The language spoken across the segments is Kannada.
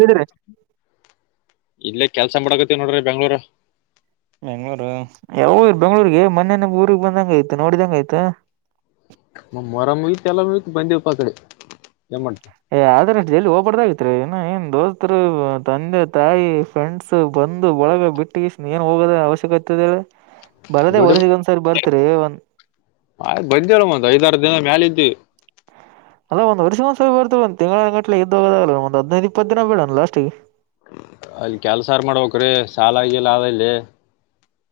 ಹೇಳಿದ್ರಿ ಇಲ್ಲೇ ಕೆಲಸ ಮಾಡಕತ್ತನ್ ನೋಡ್ರಿ ಬೆಂಗ್ಳೂರಲ್. ಬೆಂಗ್ಳೂರು ಯಾವಗ್ ಹೋಗಿರಿ ಬೆಂಗ್ಗಳೂರಿಗೆ ಮೊನ್ನೇ ನಮ್ಮೂರಿಗೆ ಬಂದಂಗ ಆಯ್ತು ನೋಡಿದಂಗ ಆಯ್ತು. ಮೊಹರಂ ಮುಗಿತ್ ಯಲ್ಲ ಮುಗಿತ್ ಬಂದ್ವಿವ್ ಅಪ್ಪ ಅಕಾಡಿ. ಏ ಆದ್ರ ಎಲ್ಲಿ ಹೋಗ್ಬಾರ್ದ ಆಐತ್ರಿ. ಏನ್ ದೋಸ್ತರು ತಂದೆ ತಾಯಿ ಫ್ರೆಂಡ್ಸ್ ಬಂದು ಬಳಗ ಬಿಟ್ಟಿ ಇಷ್ಟ ಏನ್ ಹೋಗೋದ. ಅವಶ್ಯಕತೆದೆ ಹೇಳು. ದುಡಿಬೇಕ್ ಒಂದ್ ಬಂದಲ್ಲ ಒಂದು ಐದಾರ ದಿನ ಮ್ಯಾಲ ಇದ್. [unintelligible] ಅಲ್ಲ ಒಂದ ವರ್ಷ ಒಂದ್ಸರಿ ಬರ್ತ ಒಂದ ತಿಂಗಳಿನಂಟ ಇದ್ದೆ ಹೋಗೋದಾಗಲ್ಲ ಒಂದ ಹದಿನೈದು ಇಪ್ಪತ್ತು ದಿನ ಬಿಡು ಲಾಸ್ಟಿಗೆ. ಅಲ್ಲಿ ಕೆಲ್ಸಾರ್ ಮಾಡ್ಬೇಕಕ್ ಸಾಲ ಆಗಿಲ್ಲ ಅಲ್ಲಿ.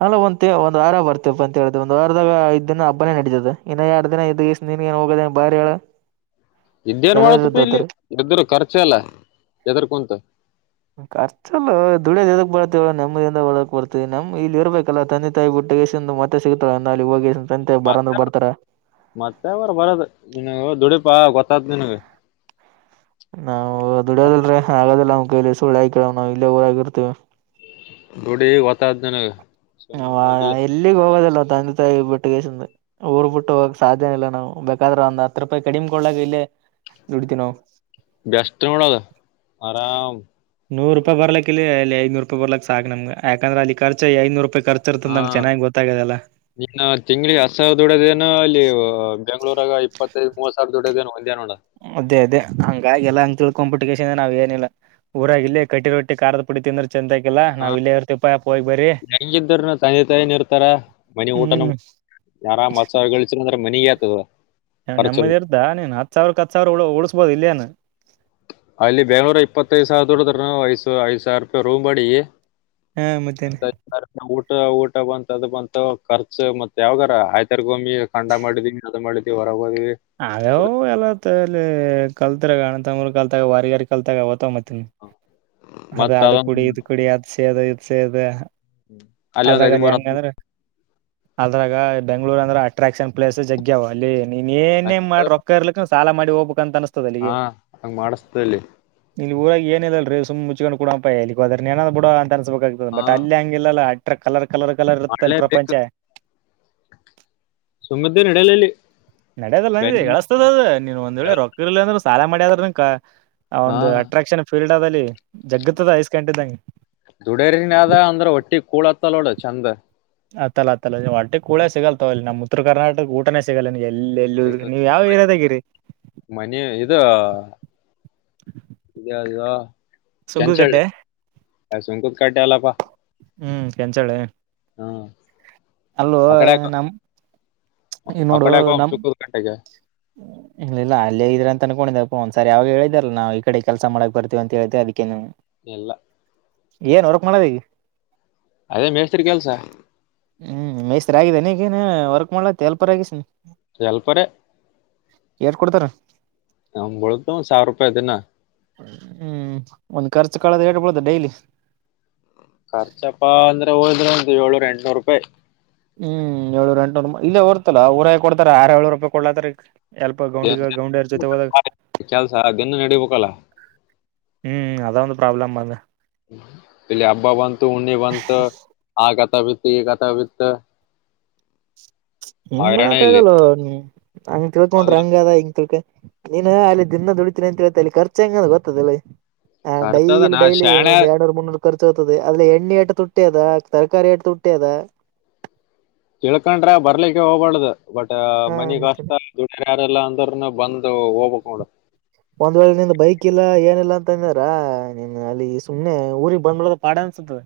ಅಲ್ಲ ಒ- ಒಂದ ವಾರ ಬರ್ತಪ್ಪ ಅಂತ ಹೇಳಿದ ಒಂದ ವಾರದಾಗ ಐ್ ದಿನ ಹಬ್ಬನೇ ನಡೀತದ ಇನ್ನ ಎರಡು ದಿನ ಇದ ನಿನ್ ಏನ್ ಹೋಗದೇ ಬಾರಿಯಾ ಹೇಳಳ. ಇದೇನ್ ಮಾಡತ್ತಪ್ಪ ಇಲ್ಲಿ ಇದರು ಖರ್ಚ ಎಲ್ಲ ಎದರ್ ಕುೂಂತ. ಖರ್ಚಲ್ಲ ದುಡಿಯದ ಎದಕ್ ಬರ್ತವ ನೆಮ್ಮದಿಂದ ಒಳಕ್ ಬರ್ತತಿವಿ ನಮ್ ಇಲ್ಲಿ ಇರ್ಬೇಕಲ್ಲ ತಂದೆ ತಾಯಿ ಬಿಟ್ಟು. ದು ಮತ್ತೆ ಸಿಗುತ್ತಾಳ- ಅ -ಅಲ್ಲಿ ಹೋಗ ಮತ್ತೆ ಮತ್ತೆರು ಬರದ ನಿನಗ ದುಡೀಪಾ ಗೊತ್ತತ್ ನಿನಗೆ ನಾವು ದುಡೋದಲ್ರೀ ಆಗದಿಲ್ಲ ಅವ್ ಕೈ ಸುಳ್ಳು ಆಯಕಳ್ ನಾವು ಇಲ್ಲೇ ಊರಾಗಿರ್ತಿವಿ. ಗೋಡಿ ವತ ಜನ. ನ- ಎಲ್ಲಿಗ್ ಹೋಗೋದಲ್ವ ತಂದೆ ತಾಯಿ ಬಿಟ್ಟಗಸಂದ ಊರ್ ಬಿಟ್ಟು ಹೋಗಕ್ ಸಾಧ್ಯನ ಇಲ್ಲ ನಾವು. ಬೇಕಾದ್ರ ಒಂದ್ ಹತ್ರ ರೂಪಾಯಿ ಕಡಿಮ್ ಕೊಳಾಗ ಇಲ್ಲೇ ದುಡತಿವಿ ನಾವು, ವ್ಯಸ್ತ ಮಾಡಡದ ಆರಾಮ. ನೂರು ರೂಪಾಯಿರ್ಲಕ್ಕ ಇಲ್ಲಿ ಅ ಐನೂ ರೂಪಿ ಬರ್ಲಿ ಸಾಕ್ಮಗೆ ಯಾಂದ್ರೆ ಅ ಖರ್ಚಐನೂ ರೂಪಾಯ್. ನಮ್ ಚೆನ್ನಾಗಿ ಗೊತ್ತಾಗದಲ್ಲ. ನಿನ್ನ ತಿಂಗಳಿ ಹತ್ ಸಾವಿರ ದುಡ್ಡೋದೇನನು ಅಲ್ಲಿ ಬೆಂಗ್ಳೂರಾಗ ಇಪ್ಪತ್ತೈದು ಮೂರ್ ಸಾವಿರ ದೊಡ್ಡದೇನು. ಅದೇ ಅದೇ ಹಂಗಾಗಿಲ್ಲ ಹಂಗ ತಿಳ್ಕೊ್ ಬಿಟ್ಟು. ನಾವು ಏನಿಲ್ಲ ಊರಾಗಿ ಇಲ್ಲಿ ಕಟ್ಟಿ ರೊಟ್ಟಿ ಖದ ಪುಡಿ ತಿಂದ್ರ. ಚಂದ ಆಕಿಲ್ಲಾ ನಾವವು ಇಲ್ಲೇ ಇರ್ತಿ ಪ ಅಪ್ಪ ಹೋಗಿ ಬರರಿ. ತಂಗಿದ್ದ ತಂದೆ ತಾಯ ಇರ್ತಾರ ಮನಿ ಊಟ ಹ್ಮ್ ಯಾರಾಮ ಮತ್ಸ ಗಳ ಮನಯತ ನೆಮ್ಮದಿರ್ದಾ ನೀನ್ ಹತ್ ಸಾವಿರಕ್ಕೆ ಹತ್ ಸಾವಿರ ಉಳಸ್ಬಹುದು ಇಲ್ಲಯನು. ಅಲ್ಲಿ ಬೆಂಗಳೂರ ಇಪ್ಪತ್ತೈದು ಸಾವಿರ ದೋಡದ್ರ ಐ್ ಐದ್ ಸಾವಿರ ರೂಪಾಯಿ ರೂಮ್ ಮಾಡಿ. ಹಾ ಮತ್ತೇನೆ ಊ [inaudible] ಊ- ಊಟ ಬಂತ ಅದು ಬಂತ ಖರ್ಚು ಮತ್ತತ್ ಯಾವಾಗಾರ ಆಯ್ತಾರ್ ಗೊಮ್ಮಿ ಖಂಡ ಮಾಡಿದೀನಿ ಅದು ಮಾಡಿದೀವಿ. ಹೊರಗ್ ಹೋದ್ವಿ ಆಗ ಎಲ್ಲತ್ತಲ್ಲಿ ಕಲ್ತ್ರ ಅಣತಂಗರು ಕಲ್ತಾಗ ವಾರಗಾರ ಕಲ್ತಾಗ ಅವತ ಮತ್ತ ಅದ ಮತ್ ಅದು ಕುಡಿ ಅದೊಂದ್ ಇದು ಕುಡಿ ಅದು ಸೇದ ಇದು ಸೇದ. ಅಲ್ಲಿ ಒಂದ್ ಅಲ್ರಗಲ್ಲಿ ಹದಿಮೂರ್ ಹದ್ ಹೆಂಗಂದ್ರ. ಅದ್ರಾಗ ಬೆಂಗ್ಳೂರ್ ಅಂದ್ರ ಅಟ್ರಾಕ್ಷನ್ ಪ್ಲೇಸ್ ಜಗ್ವ ಅಲ್ಲಿ ನೀ- ಇನ್ನೇನ್ ಮಾಡಿ ರೊಕ್ಕ ಇರ್ಲಿಕ್ ಸಾಲ ಮಾಡಿ ಹೋಗಬೇಕು ಅಂತ ಅ- ಹಾ- ಹಂಗ ಮಾಡಿಸತಲ್ಲಿ ಇಲ್ಲಿ ಊರ ಏಲ್ಲಲ್ರಿ ಸುಮ್ ಮುಚ್ಕೊಂಡ್ ಕೊಡಂಪ ಇ ಅ್ರ ನ ಬಿಡ ಅನ್ಸ್ಬೇಕಾಗಗ್ತದ ಹಾ ಬಟ್ ಅಲ್ಲಿ ಹಂಗಿಲ್ಲಲ್ಲ. ಕಲರ್ ಕಲರ್ ಕಲರ್ ಇರ್ತ್ತ ಅಲ್ಲಿ ಮಾಡ್ಲೇಬೇಕು ಪ್ರಪಂಚ. ಸುಮದ ನಡಲಲ್ಲಿ. ನಡ್ಯದಲ್ಲ ನ ಎಳಿಸಸತದದು ನೀನ್ ಒಂದ್ ವೇಳೆ ರೊಕ್ಕಲ್ಲ ಅಂದ್ರರು ಸಾಲ ಮಾಡಿದ್ರ. ಆ ಹಾ -ಒಂದು ಅಟ್ರಾಕ್ಷನ್ ಫೀಲ್ಡ್ ಅ ಅಲ್ಲಿ ಜಗ್ಗತ್ತದ ಐಸ್ಕಂಟ್ ಇದ್ದಂಗೆ. ದುಡೇರಿನ್ ಅದ ಅಂದ್ರ ಒಟ್ಟಿ ಕೂಳತ್ತಲ್ಲೋಡ ಚೆಂದ. ಅತ್ತಲ್ಲತ್ತಲ್ಲ ನೀವು ಹೊಟ್ಟೆ ಕೂಳೆ ಸಿಗಲ್ತಾವ ಅಲ್ಲಿ ನಮ್ಮ್ ಉತ್ರ ಕರ್ನಾಟಕ ಊಟನನೆ ಸಿಗಲ್ಲ ನೀ- ಎಲ್ಲೆಲ್ಲ ನೀವ್ ಯಾವ ಸಿಗಲ್ಲ. ಇರೋದ ಗಿರಿ ಇ -ಅದ ಕೆ ಚ ಸುಂಕದಕಟ್ಟೆ ಸಂಕದ ಕಟಿ ಅಲ್ಲಪ. ಹ್ಮ್ -ಕೆನ್ಸಳೆ ಅಲ್ಲೂ ಆ ಕಡೆ ಯಾಕೋ ನಮ. ಈ ಆ ನೋಡು ಕಡೆ ಯಾಕೋ ನಮ್ಮ ಸುಂಕದ ಕಟ್ಟೆಗೆ ಇಲ್ಲ ಇಲ್ಲ ಅಲ್ಲೇ ಇದ್ರ ಅಂತ ಅನ್ಕೊಂಡಿದ ಅಪ್ಪ ಒಂದ್ಸರಿ ಯಾವಾಗ ಹೇಳಿದಾರಲ್ಲ ನಾವು ಈ ಕಡೆ ಕೆಲಸ ಮಾಡಕ್ ಬರ್ತೀವಿ ಅಂತ ಹೇಳ್ದೆವಿ ಅದಕ್ಕೆ. ಎಲ್ಲ ಏನ್ ಹೊರ್ಕ್ ಮಾಡದ ಈಗ. ಅದೇ ಮೇಸ್ತ್ರಿ ಕೆಲ್ಸ. ಹ್ಮ್ ಮೈಸ್ರಿ ಆಗಿದಾನಗೇನ್ ವರ್ಕ್ ಮಾಡ್ಲಾಲ್ಪರ್ ಆಗಿಸನ ಹೇಲ್ಪರ್ ಯಾತ್ತ್ ಕೊಡ್ತಾರ. ನಮ್ಗ್ ಉಳ್ದು ಒಂದ್ ಸಾವಿರ ರೂಪಾಯಿ ದಿನ ಹ್ಮ್ -ಹಕಾರ ಹಚ್ಚ ಕಾಲದಟಬಡದ ಡೈಲಿ. ಖರ್ಚಪ್ಪಾ ಅಂದ್ರೆ ಹೋದ್ರೆ ಒಂದು ಏಳೂರು ಎಂಟನೂಪಾಯಿ ಹ್ಮ್ ಏಳೂರ ಎಂಟುೂರು ಇಲ್ಲೇ ಬರ್ತಲ್ಲ ಊರಾಗೆ ಕೊಡ್ತಾರ ಆರ ಏಳೂರು ರೂಪಾಯಿ ಕೊಡ್ಲತ್ತಾರ ಎಲ್ಪ ಗೌಂಡಗ ಗೌಂಡಿಯರ ಜೊತೆ ಹೋದಾಗ ಕೆಲಸ ದಿನ ನಡಿಬೇಕಲ್ಲ ಹ್ಮ್ ಅಒಂಊದು ಪ್ರಾಬ್ಲಮ್ ಬಂದ ಇಲ್ಲಿ ಹಬ್ಬಾ ಬಂತು ಉಣ್ಣಿ ಬಂತು ಆಗತಾ ಬಿತ್ತು ಈ ಗತಾ ಬಿತ್ತು ಎನ್ ಹೈರಾಣ ಮಾಡಕ್ ಇಲ್ಲಿ ಆಗಲ್ಲ ಹಂಗ ತಿಳಕೊಂಡ್ರಿ ಹೌದು ಹಂಗ ಅದ ಹಿಂಗ ತಿಳ್ಕ ನೀನ್ ಅಲ್ಲಿ ದಿನ ದುಡಿತಿನಿ ಅಂತೇತತಿ ಅಲ್ಲಿ ಖರ್ಚ ಹೆಂಗಂದ ಗೊತ್ತದಲ್ಲಿ ಹ ಖರ್ಚದ ಡೈಲಿ ನಾ ಡೈಲಿ ಶಾಣೆ ಒಂದ್ ಎರ್ಡ್ನೂರ್ ಮುನ್ನೂರು ಖರ್ಚು ಆ್ತದೆ ಅದೇ ಎಣ್ಣೆ ಎಟ ತುಟ್ಟಿ ಅದ ತರಕಾರಿ ಎಟ್ ತುಟ್ಟಿ ಅದ ತಿಳ್ಕೊಂಡ್ರ ಬರ್ಲಿಕ್ಕೆ ಹೋಗಬಾರದು ಬಟ್ ಹಾ ಮನಿಗ್ ಮತ್ತೆ ಕಷ್ಟ ದುಡ ಯಾರಲ್ಲ ಅಂತ ರ್ನ ಬಂದು ಹೋಗ್ಬೇಕು ನೋಡ ಒಂದ್ ವೇಳೆ ನಿಂದ ಬೈಕ್ ಇಲ್ಲ ಏನಿಲ್ಲಾ ರ ನಿ ಅಲ್ಲಿ ಸುಮ್ನೆ ಊರಿಗೆ ಬಂದರೂ ಪಾಡ ಅನ್ಸತದ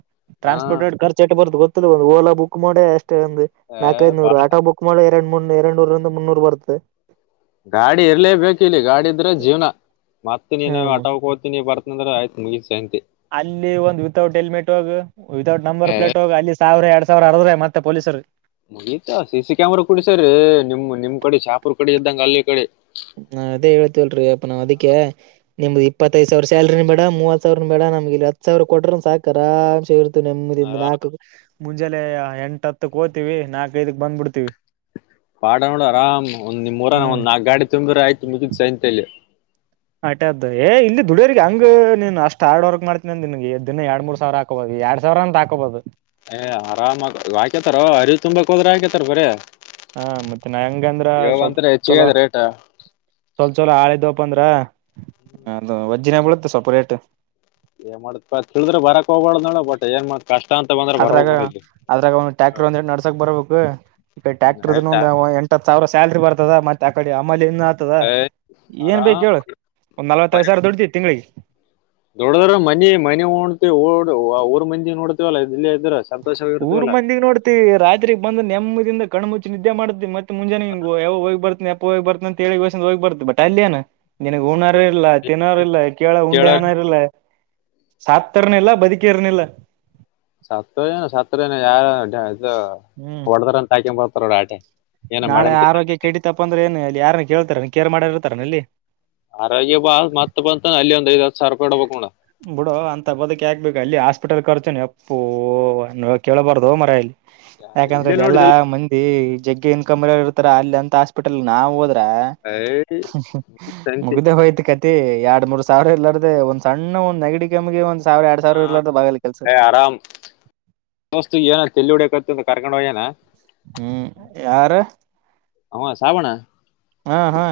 ಟ್ರಾನ್ಸ್ಪೋರ್ಟರ್ ರ ಎಟ ಹಾ ಖರ್ಚು ಬರತದ ಗೊತ್ತೇಲ್ಲ ಒಂದು ಹೊಗ ಬುಕ್ ಮಾಡಿ ಅಷ್ಟ ಒಂದು ನಾಲ್ಕೈದುನೂರು ಆಟೋ ಬುಕ್ ಮಾಡ ಎರಡ್ ಮೂರ್ ಎರಡ್ ನೂರಂದ ಮುನ್ನೂರ್ ಬರುತ್ತೆ ಗಾಡಿ ಇರ್ಲೇ ಬೇಕಿಲ್ಲಿ ಗಾಡಿ ಇದ್ರೆ ಜೀವನಾ ಮತ್ತ ನೀ ಆಟೋ ಹೋಗತಿನಿ ಬರ್ತನ ಅವ್ ಆಯ್ತ ಮುಗ ಅಲ್ಲಿ ಒಂದು ವಿತೌಟ್ ಹೆಲ್ಮೆಟ್ ಹೋಗ ವಿತೌಟ್ ನಂಬರ್ ಪ್ಲೇಟ್ ಹೋಗಿ ಅಲ್ಲಿ ಸಾವಿರ ಎರಡ್ ಸಾವಿರ ಅರ್ದ್ರೆ ಮತ್ತೆ ಪೊಲೀಸ್ರು ಮುಗೀತಾ ಸಿ ಸಿ ಕ್ಯಾಮರಾ ಕುೂಡಸಾರ್ರಿ ನಿಮ್ ನಿಮ್ ಕಡೆ ಶಾಪುರ್ ಕಡೆ ಇದ್ದಂಗ ಅಲ್ಲಿ ಇಕಡೆ ನಾ ಅದೇ ಎಳ್ತಿಲ್ರಿ ಅಪ್ಪ ನಾ ಅದಿಕೇ ನಿಮ್ದು ಇಪ್ಪತ್ತೈದು ಸಾವಿರ ಸ್ಯಾಲ್ರಿ ಬೇಡ ಮೂವತ ಸಾವಿರ ಬೇಡಾ ನಮಗ ಇಲ್ಲಿ ಹತ್ತು ಸಾವಿರ ಕೊಡ್ರ ಸಾಕು ಆರಾಸೆ ನೆಮ್ಮದಿಂದ ಆರಾಮ್ ನಾಲ್ಕ ಮುಂಜೆ ಎಂಟ ಹತ್ತ ಹೋತೀವಿ ನಾಕೈಐದಕ್ ಬಂದ್ಬಿಡ್ತೀವಿ ಪಾಡ ನೋಡು ಆರಾಮ್ ಒಂದ ನಿಮ್ಊರನ ಹ್ಮ್. ಒಂದ್ ನಾಕ್ ಗಾಡಿ ತುಂಬ್ರ ಆಯ್ತು ಮುಗಿದ್ ಸೈಂತಲ್ಲಿ ಅಟೆ ಅದ ಏ ಇಲ್ಲಿ ದುಡಿಯರ್ರಿಗೆ ಹಂಗ ನೀನ್ ಅಷ್ಟ್ ಹಾರ್ಡ್ ವರ್ಕ್ ಮಾಡ್ತೀನಿ ಅನ್ ನಿನ್ಗೆದ ದಿನ ಎರಡ್ ಮೂರ್ ಸಾವಿರ ಹಾಕಬಹುದ ಎರಡ್ ಸಾವಿರ ಅಂತ ಹಾಕೋಬಹದು ಏ ಆರಾಮ ಹಾಕೇತಾರ ಅರಿವು ತುಂಬಾಕ್ ಹೋದ್ರೆ ಹಾಕೇತಾರ ಬರೀ ಹ ಮತ್ತೆ ನಾ ಹೆಂಗಂದ್ರ ಸ್ವಲ್ಪ ಹೆಚ್ಚಿಗೆ ಚಲೋ ಅದ ರೇಟ್ ಸ್ವಲ್ಪ ಚಲೋ ಆಳಿದ ಪ್ಪಂದ್ರ ಅದು ವಜ್ಜಿನ ಬೀಳುತ್ತೆ ಸೊಪ ರೇಟ್ ಏ ಮಾಡ್ತಪಾ ತಿಳಿದ್ರೆ ಬರಕ್ ಹೋಗಬಾರದ ನೋಡ್ ಬಟ್ ಏನ್ ಮಾಡ್ತ ಅದ್ರಾಗ ಅದ್ರಾಗ ಒಂದು ಟ್ಯಾಕ್ಟರ್ ಒಂದ್ ಎ ನಡ್ಸಕ್ ಬರಬೇಕು ಈ ಕಡೆ ಹ್ಮ್ ಟ್ಯಾಕ್ಟರ್ ಆಯ್ತಾ ಒಂದ ಎಂಟ ಹತ್ತ ಸಾವಿರ ಸಾಲ್ರಿ ಬರ್ತದ ಮತ್ತೆ ಆಕಡೆ ಮಲ್ಲಿ ಅನ್ನು ಆಗ್ತದ ಏ ಏನ್ ಬೇಕ ಆರಾಮ್ ಹೇಳು ಒಂದ್ ನಲ್ವತ್ತೈದ ಸಾವಿರ ದುಡತಿ ತಿಂಗಳಿಗೆ ದುಡ್ಡದ್ರ ಮನಿ ಮನೆೋತ ಉಡ್ ಊರ ಮಂದಿ ನೋಡ್ತವಲ್ಲ ಇಲ್ಲ ಇದಷ್ಟ ಊರ್ ಮಂದಿಗ್ ನೋಡ್ತಿ ರಾತ್ರಿಗ್ ಬಂದ ನೆಮ್ಮದಿಂದ ಕಣ ಮುುಚ್ಚಿ ನಿದ್ದೆ ಮಾಡತಿವಿ ಮತ್ತೆ ಮುಂಜೆನಿಂಗ ಯವ್ವ ಹೋಗಿ ಬರ್ತ್ ಎಪ್ಪೋಹೊಗ ಬತ್ರ ಅಂತಗ್ ಬರ್ತ್ ಬಟ್ ಅಲ್ಲೆಯೆನ ನಿನಗ್ ಹ ಊಣಾರ ಇಲ್ಲ ತಿನ್ನೋರ ಇಲ್ಲ ಕೇಳ ಉಂಡೆ ಹನ ಇಲ್ಲಾ ಸತ್ತರ್ನಿಲ್ಲಾ ಬದುಕಿಯರ್ನಿಲ್ಲಾ ಸತ್ ಏನ ಸತ್ತಏನ ಯಾರ ಇ ಹ್ಮ್ ಹೊಡದ್ರ ಅಂತ ಹಾಕೊಂಡ್ ಬರ್ತಾರೋ ಆಟೆ ಏನ ನಾಳೆ ಮಾಡನ್ ಕೆಲ್ಸ ಆರೋಗ್ಯ ಕಡೀತಪ್ಪ ಅಂದ್ರೆ ಏನು ಅಲ್ಲಿ ಯಾರನ್ ಕೇಳ್ತಾರ ನೀ ಕೇರ್ ಮಾಡಿ ಇರ್ತಾರೆನ ಅಲ್ಲಿ ಆರೋಗ್ಯ ಬಾ ಮತ್ತ ಬಂತಾನ ಅಲ್ಲಿ ಒಂದ ಬಿಡೋ ಅಂತ ಬದಕ ಯಾಕ ಬೇಕ ಅಲ್ಲಿ ಅಷ್ಟ ಉಟಲ್ ಖರ್ಚುನ ಅಪ್ಪು ಕೇಳಬಾರ್ದು ಮಾರಲ್ಲಿ ಯಾಕಂದ್ರೆ ಇಲ್ಲೇ ಅಲ್ಲಿ ಎಲ್ಲಾ ನೋಡಿದಿಲ್ಲ ಮಂದಿ ಜಗ್ಗೆ ಇನ್ಕಮ ಇರ್ತಾರ ಅಲ್ಲಿ ಅಂತ ಹಾಸ್ಪಿಟಲ್ ನಾವು ಹೋದ ಏಯ್ ಸಂತಿ ಮುಗ್ದ ಹೋಯ್ತು ಕತಿ ಎರಡ್ ಮೂರ್ ಸಾವಿರ ಎಲ್ಲ ಅ ಒಂದ್ ಸಣ್ಣ ಒಂದ್ ನೆಗಡಿ ಕೆಮ್ಗೆ ಒಂದ್ ಸಾವಿರ ಎರಡ್ ಹಾ ಸಾವಿರ ಇರ್ಲಾರ ಬಾಗಲ್ಲ ಕೆಲ್ಸ ದೋಸ್ತ್ ಏ ತೇಲ್ಲಿ ಹೊಡಬೇಕಂತ ಕರ್ಕೊಂಡ ಹೋಗ ನ ಹ್ಮ್ ಯಾರ ಹ ಶಾವಣ ಹಾ ಹಾ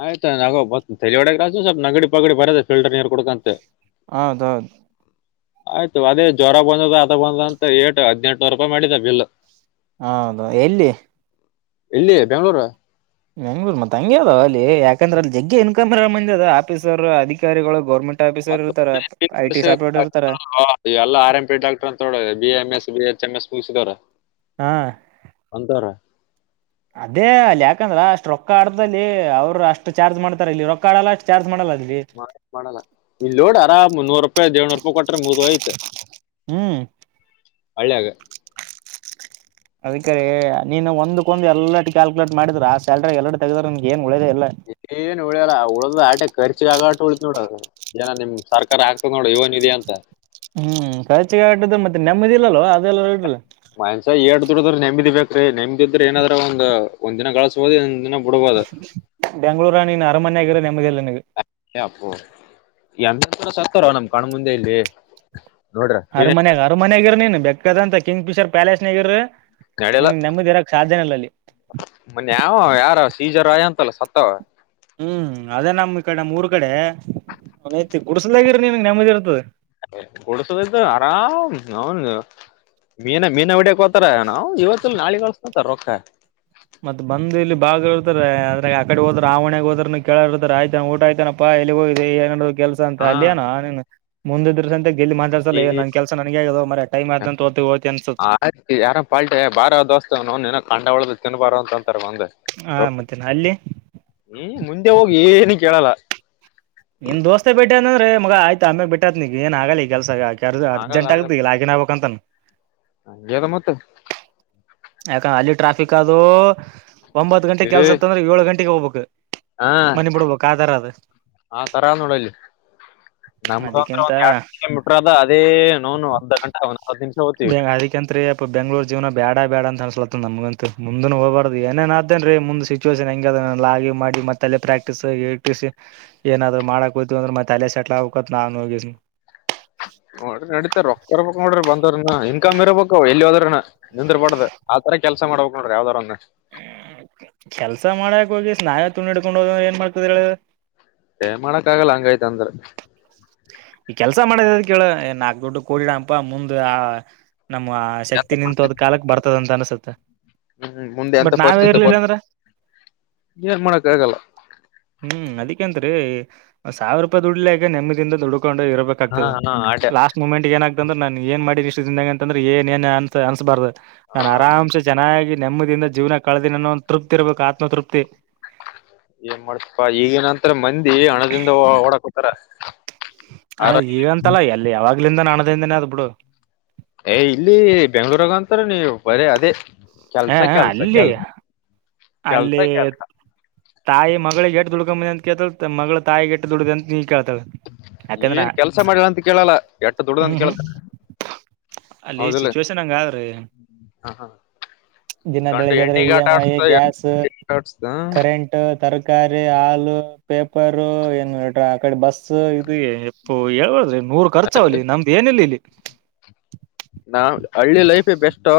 ಆಯ್ತಾಯ [unintelligible] ನಗಡಿ ಪಗಡಿ ಬರತ್ತದೆ ಫಿಲ್ಟರ್ ನೀರು ಕುಡ್ಕಂತೆ ಹೌದೌದು ಆಯ್ತು ಅದೇ ಜ್ವರ ಬಂದ ಅದ ಬಂದಂತ ಏಟು ಹದ್ನೆಂಟುನೂರು ರೂಪಾಯಿ ಮಾಡಿದ ಬಿಲ್ ಹೌದು ಎಲ್ಲಿ ಇಲ್ಲಿ ಬೆಂಗಳೂರು ಬೆಂಗಳೂರು ಆ ಮತ್ ಹಂಗೆ ಅದಾವ ಅಲ್ಲಿ ಯಾಕಂದ್ರೆ ಅಲ್ಲಿ ಜಗ್ಗೆ ಇನ್ಕಮ್ ಇರ ಮುಂದಿ ಅದರಾ ಆಫೀಸರ್ ಅಧಿಕಾರಿಗಳು ಗೌರ್ಮೆಂಟ್ ಎಲ್ಲ ಆಫೀಸರ್ ಇರ್ತಾರ ಐ ಟಿ [unintelligible] ಸಾಫ್ಟ್ವೇರ್ ಇರ್ತಾರ ಆರ್ ಎಂ ಪಿ ಡಾಕ್ಟರ್ ಅಂತ ತಕೊಳೋದು B M S B H M S ಮುಗಿಸದವ್ರು ಹಾ ಅದೇ ಅಲ್ಲಿ ಯಾಕಂದ್ರ ಅಷ್ಟ್ ರೊಕ್ಕ ರೊಕ್ಕಾದಲ್ಲಿ ಅವರು ಅಷ್ಟು ಚಾರ್ಜ್ ಮಾಡ್ತಾರೆ ಇಲ್ಲಿ ರೊಕ್ಕಾಡಲ್ಲ ಅಷ್ಟ್ ಚಾರ್ಜ್ ಮಾಡಲ್ಲ ಅಲ್ಲಿ ಮಾಡಲ್ಲ ಇಲ್ಲಿ ನೋಡು ಆರಾಮ್ ಮುನ್ನೂರು ರೂಪಾಯಿ ಏನೂರು ರೂಪಾಯಿ ಕೊಟ್ರೆ ಮುಗಿದುಯ್ತು ಹ್ಮ್ ಹಳ್ಳಿಗೆ ಅದಕ್ಕ ರೀ ನೀನು ಒಂದ್ಕ್ಕೊಂದು ಎಲ್ಲ ಕ್ಯಾಲ್ಕುಲೇಟ್ ಮಾಡಿದ್ರ ಆ ಸ್ಯಾಲ್ರಿ ಎಲ್ಲ ತೆಗದ್ರ ನಿನಗೆ ಏನ್ ಉಳಿದೆ ಇಲ್ಲ ಏನ್ ಉಳಿಯಲ್ಲ ಉಳ್ದ ಆಟೋ ಖರ್ಚಿಗೆ ಆಗೋಷ್ಟು ಉಳಿತದವಾ ನೋಡು ಏನ ನಿಮ್ ಸರ್ಕಾರ ಆಗ್ತ್ ನೋಡು ಯುವನಿಧಿ ಅಂತ ಹ್ಮ್ ಖರ್ಚಿಗೆ ಆಗಟ್ಟ ಮತ್ತೆ ನೆಮ್ಮದಿಲ್ಲಲ್ವ ಅದೆಲ್ಲ ಇಡ್ರ ಮ್ಯಾನ್ಸ ಎಎಡ್ ದುಡಿದ್ರು ನೆಮದಿ ಬೇಕ್ರಿ ನೆಮ್ದಿದ್ರ ಏನಾದ್ರ ಒಂದ ಒಂದ್ ದಿನ ಗಳಿಸಬಹುದು ಇನ್ನ ಒಂದ ದಿನ ಬಿಡ್ಬೋದು ಬೆಂಗಳೂರುನಾ ನೀನ್ ಅರಮನೆಆಗಿರೋ ನೆಮ್ಮದಿ ಇಲ್ಲ ನಿನಗ ಅಪ್ಪೋ ಎಂತ ಸತ್ತಾರ ನಮ್ ಕಣ್ಣ ಮುಂದೆ ಇಲ್ಲಿ ನೋಡ್ರ ಅರಮನ್ಯಾಗ ಅರಮನ್ಯಗಿರಿ ನೀನ್ ಬೆಕ್ಕದಂತ ಕಿಂಗ್ ಫಿಶರ್ ಪ್ಯಾಲೇಸ್ನಗಿರರಿ ನಡೆಲ್ಲ ಮನ್ನೆ ಯಾವು ಯಾರ ಡಿಜಾರ್ ಆಯಂತಲ್ಲ ಸತ್ತವ ಹ್ಮ್ ಅದೇ ನಮ್ ಈ ಕಡೆ ನಮ್ಮ ಊರ್ ಕಡೆ [unintelligible] ಕುುಡ್ಸಲ್ದಾಗರ ನೀನ್ ನೆಮ್ಮದಿ ಇರ್ತದ ಗುಡಿಸಲ್ದಾಗ ಆರಾಮ್ ಅವನು ಮೀನ ಮೀನ ಹೊಡಿಯಕ ತಾರ ನಾವು ಇವತ್ತುಲ್ ನಾಳಿಗೆ ಗಳಸ್ಕತರ್ ರೊಕ್ಕ ಮತ್ತತ್ ಬಂದು ಇಲ್ಲಿ ಬಾಗ ಇರ್ತಾರೆ ಆದ್ರ ಆ ಕಡೆ ಹೋದ್ರ ಆ ಹೊಣ್ಯಾಗ ಹೋದ್ರನು ಕೇಳ ಇರ್ತಾರೆ ಆಯ್ತಾನ ಊಟ ಆಯ್ತಾನಪ್ಪ ಎಲ್ಲಿ ಹೋಗ ಏನ ಕೆಲ್ಸ ಅಂತ ಹಾ ಅಲ್ಲಿಯನ ಮುಂದಿದ್ರ ಸಂತೆ ಲ್ಲಿ ಈ ಮಾತಾಡ್ಸಲ್ಲ ನನ್ ಕೆಲ್ಸ ನನನ್ಗೆ ಆಗದ ಮಾರಾಯ ಟೈಮ್ ಆದಂತ ಹೋತ ಹೋತಿ ಅನ್ಸುತ್ತ ಆಯ್ತು ಯಾರ ಪಾಲ್ಟಿ [unintelligible] ಆ ಮತ್ತೆ ಅಲ್ಲಿ ಮುಂದೆ ಹೋಗು ಏನುಕೇಳಲ್ಲ ನಿನ್ ದೋಸ್ತೆೆ ಬಿಟ್ಟೇ ಅಂದ್ರೆ ಮಗ ಆಯ್ತ ಆ ಆಮೇಲೆ ಬಿಟ್ಟೈತ್ ನಿಗ ಏನ್ ಆಗಲಿ ಈ ಕೆಲ್ಸಗಾಕಿ ಎರದ್ರಾ ಆಗಲ್ಲ ಅರ್ಜೆಂಟ್ ಆಗಲ್ಲ ಆಗಬೇಕ್ ಲಾಗಿನ್ ಆಗ್ಬೇಕ್ ಅಂತ [unintelligible] ಯಾಕಂದ ಅಲ್ಲಿ ಟ್ರಾಫಿಕ್ ಅದು ಒಂಬತ್ತು ಗಂಟೆಗೆ ಏ ಕೆಲಸ ಇತಿ ಅಂದ್ರೆ ಏಳು ಗಂಟೆಗೆ ಹೋಗ್ಬೇಕು ಮನಿಬಿಡ್ಬೇಕ ಆತರ ಅದು ಆತರನೋಡಲ್ಲಿ ನಮ್ಗ ಅದಕ್ಕಿಂತ ಒಂದ್ ಎರಡು ಕಿಲ ಮೀಟ್ರ ಅದ ಅದೇ ನೋನು ಅರ್ಥ ಗಂಟೆ ಹತ್ತು ನಿಮಿಷ ಹೋಗ್ತಿವಿ ಅದಕಂತ್ರ ಯಪ್ಪಾ ಬೆಂಗಳೂರು ಜೀವನ ಬ್ಯಾಡ್ ಬೇಡ ಬೇಡ ಅಂತ ಅನ್ಸಲತ್ತ ನಮಗಂತ ಮುಂದ ಹೋಗಬಾರ್ದ ಏನೇನ್ ಆಗ್ತಾಯೆನ್ರಿ ಮುಂದ್ ಸಿಚುುವೇಶನ್ ಹೆಂಗ ಲಾ ಗಿ ಮಾಡಿ ಮತ್ ತಲೆ ಪ್ರಾಕ್ಟೀಸ್ ಏನಾದ್ರು ಮಾಡಕುಂತೀವಿ ಅಂದ್ರೆ ಮತ್ತೆ ಅಲೆ ಸೆಟ್ಲ್ ಆಗ್ಕ ನಾನು ಹೋಗಿನಿ ನೋಡ್ರಿ ನಡೀತದ ರೊಕ್ಕ ಇರಬೇಕು ನೋಡ್ರಿ ಬಂದ್ರನ ಇನ್ಕಮ್ ಇರಬೇಕ ಎಲ್ಲಿ ಹೋದ್ರನು ನಿಂದ್ರ ಬಾರ್ದ್ ಆ ತರ ಕೆಲಸ ಮಾಡ್ಬೇಕ್ ನೊಡ್ರಿ ಏವಾದ್ರ ಒಂದ ಹ್ಮ್ ಕೆಲ್ಸ ಮಾಡಕ್ ಹೋಗಿ ಸ್ನಾಯು ತುನಿ ಹಡ್ಕೊಂಡು ಹೋದ ಏನ್ ಮಾಡ್ತದ ಹೇಳ ಏನ ಮಾಡೋಕಾಗಲ್ಲ ಹಂಗೈತಂದ್ರ ಈ ಕೆಲ್ಸ ಮಾಡದ ಎದಕಹೇಳಿ ನಾಲ್ಕು ದುಡ್ಡು ಕೋಡಿಡಪ್ಪ ಮುಂದೇ ನಮ್ಮ್ ಶಕ್ತಿ ನಿಂತದ ಕಾಲಕ್ ಬರ್ತದ ಅಂತ ಅನ್ಸುತ್ತೆ ಹ್ಮ್ ಮುಂದೆ ಎಂತ ಬಟ್ ನಾವೇ ಪರಿಸ್ಥಿತಿ ಇರ್ಲಿಲ್ಲ ಬಂತ್ ಅಂದ್ರ ಏನ್ ಮಾಡಕ್ ಆಗಲ್ಲ ಹ್ಮ್ ಅದಿಕಂದ್ರೀ. ಸಾವಿರ ರೂಪಾಯ ದುಡಿಲಾಕ ನೆಮ್ಮದಿಂದ ದುಡ್ಕೊಂಡು ಹಾ ಇರಬೇಕಾಗ್ತದ ಹಾ ಆಟ ಲಾಸ್ಟ್ ಮೂಮೆಂಟ್ ಏನಾಗ್ತಂದ್ರ ನಾನ್ ಏನ್ ಮಾಡಿದ ಇಷ್ಟ ದಿನದಾಗ ಅಂತಂದ್ರ ಏನ್ ಏನ್ ಅಂತ ಅನ್ ಅನ್ಸ್ಬಾರ್ದು ಹಾ ನಾನ್ ಆರಾಮ್ಸೆ ಚೆನ್ನಾಗಿ ನೆಮ್ಮದಿಯಿಂದ ಜೀವನ ಕಳೆದೆನು ಅನ್ನು ಒಂದು ತೃಪ್ತಿ ಇರ್ಬೇಕು ಆತ್ಮತೃಪ್ತಿ‌. ಏನ್ ಮಾಡ್ತೀಯಪ್ಪ ಈಗ ನಂತರ ಮಂದಿ ಹಣದಿಂದ ಓಡ ಕುತ್ತರ ಅಲ್ಲ ಈಗಂತಲ್ಲ ಎಲ್ಲಿ ಯಾವಾಗ್ಲಿಂದ ಹಣದಿಂದನೇ ಅದ್ಬಿಡು ಏ ಇಲ್ಲಿ ಬೆಂಗಳೂರಾಗ ಒಂತರ ನೀವ್ ಬರ ಅದೇ ಹಾ ಕೆಲ್ಸ ಹಾ ಕೆಲ್ಸ ಅಲ್ಲಿ ಕೆಲ್ ಕೆಲ್ಸ ಅಲ್ಲಿ ಕೆಲ್ಸ ತಾಯಿ ಮಗಳಿಗೆ ದುಡ್ಕಂಬಂದಿ ಅಂತ್ ಕೇಳ್ತಾಳ್ ಮಗಳು ತಾಯಿಗೆ ಎಟ್ಟ ದುಡ್ದಿ ಅಂತ ಹಿಂಗಾ ಕೇಳ್ತ ಏನ್ ಕೆಲ್ಸ ಮಾಡಿದಿ ಅಂತ ಕೇಳಲ್ಲ ಎಷ್ಟು ದುಡ್ಡ್ದಂತ ಹ್ಮ್ ಹ್ಮ್ ಕೇಳತಾರ ಅಲ್ಲಿ ಸಿಚುವೇಶನ್ ಹಂಗಾದ್ರಿ ಹ ಹ ದಿನ ಗಂಡು ಬೆಳಿಗ್ಗೆ ಎದ್ರಾ ಹೆಣ್ಣಿಗೆ ಇ ಆಟ ಎಂ ಐ ಆಡ್ಸ್ತ ಗ್ಯಾಸ್ ಹೆಣ್ಣಿಗೆ ಆಡ್ಸ್ತ ಕರೆಂಟ್ ತರ ಕಾರಿ ಹಾಲು ಪೇಪರ್ ಏನು ಆ ಕಡೆ ಬಸ್ ಸ್ಸು ಇದ ಎಪ್ಪು ಹೇಳ್ಬಾದ್ರಿ ನೂರ್ ಖರ್ಚ ಅದವ್ಲಿ ನಮ್ದು ಏನೂ ಇಲ್ಲಾ ಇಲ್ಲಿ ನಾ ಹಳ್ಳಿ ಲೈಫೆ ಬೆಸ್ಟೋ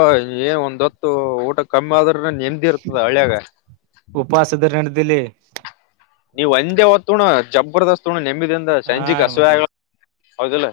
ಏನ್ ಒಂದ ಹೊತ್ತು ಊಟ ಕಮ್ಮಿ ಆದ್ರ ರ ನೆಮ್ದೀ ಇರ್ತದ ಹಳ್ಯಾಗ ಉಪವಾಸ ಇದ್ರ ನಡ್ದಿಲ್ಲಿ ನೀವ್ ಒಂದೇ ಹೊತ್ತುುಣ ಜಬರ್ದಸ್ತ್ ಉಣು ನೆಂಬಿದಿಂದ ಹಾ ಸಂಜಿಕ್ ರೀ ಹಸಿವ ಮತ್ತೆ ಅಗಲಾ ಹೌದಿಲ್ಲ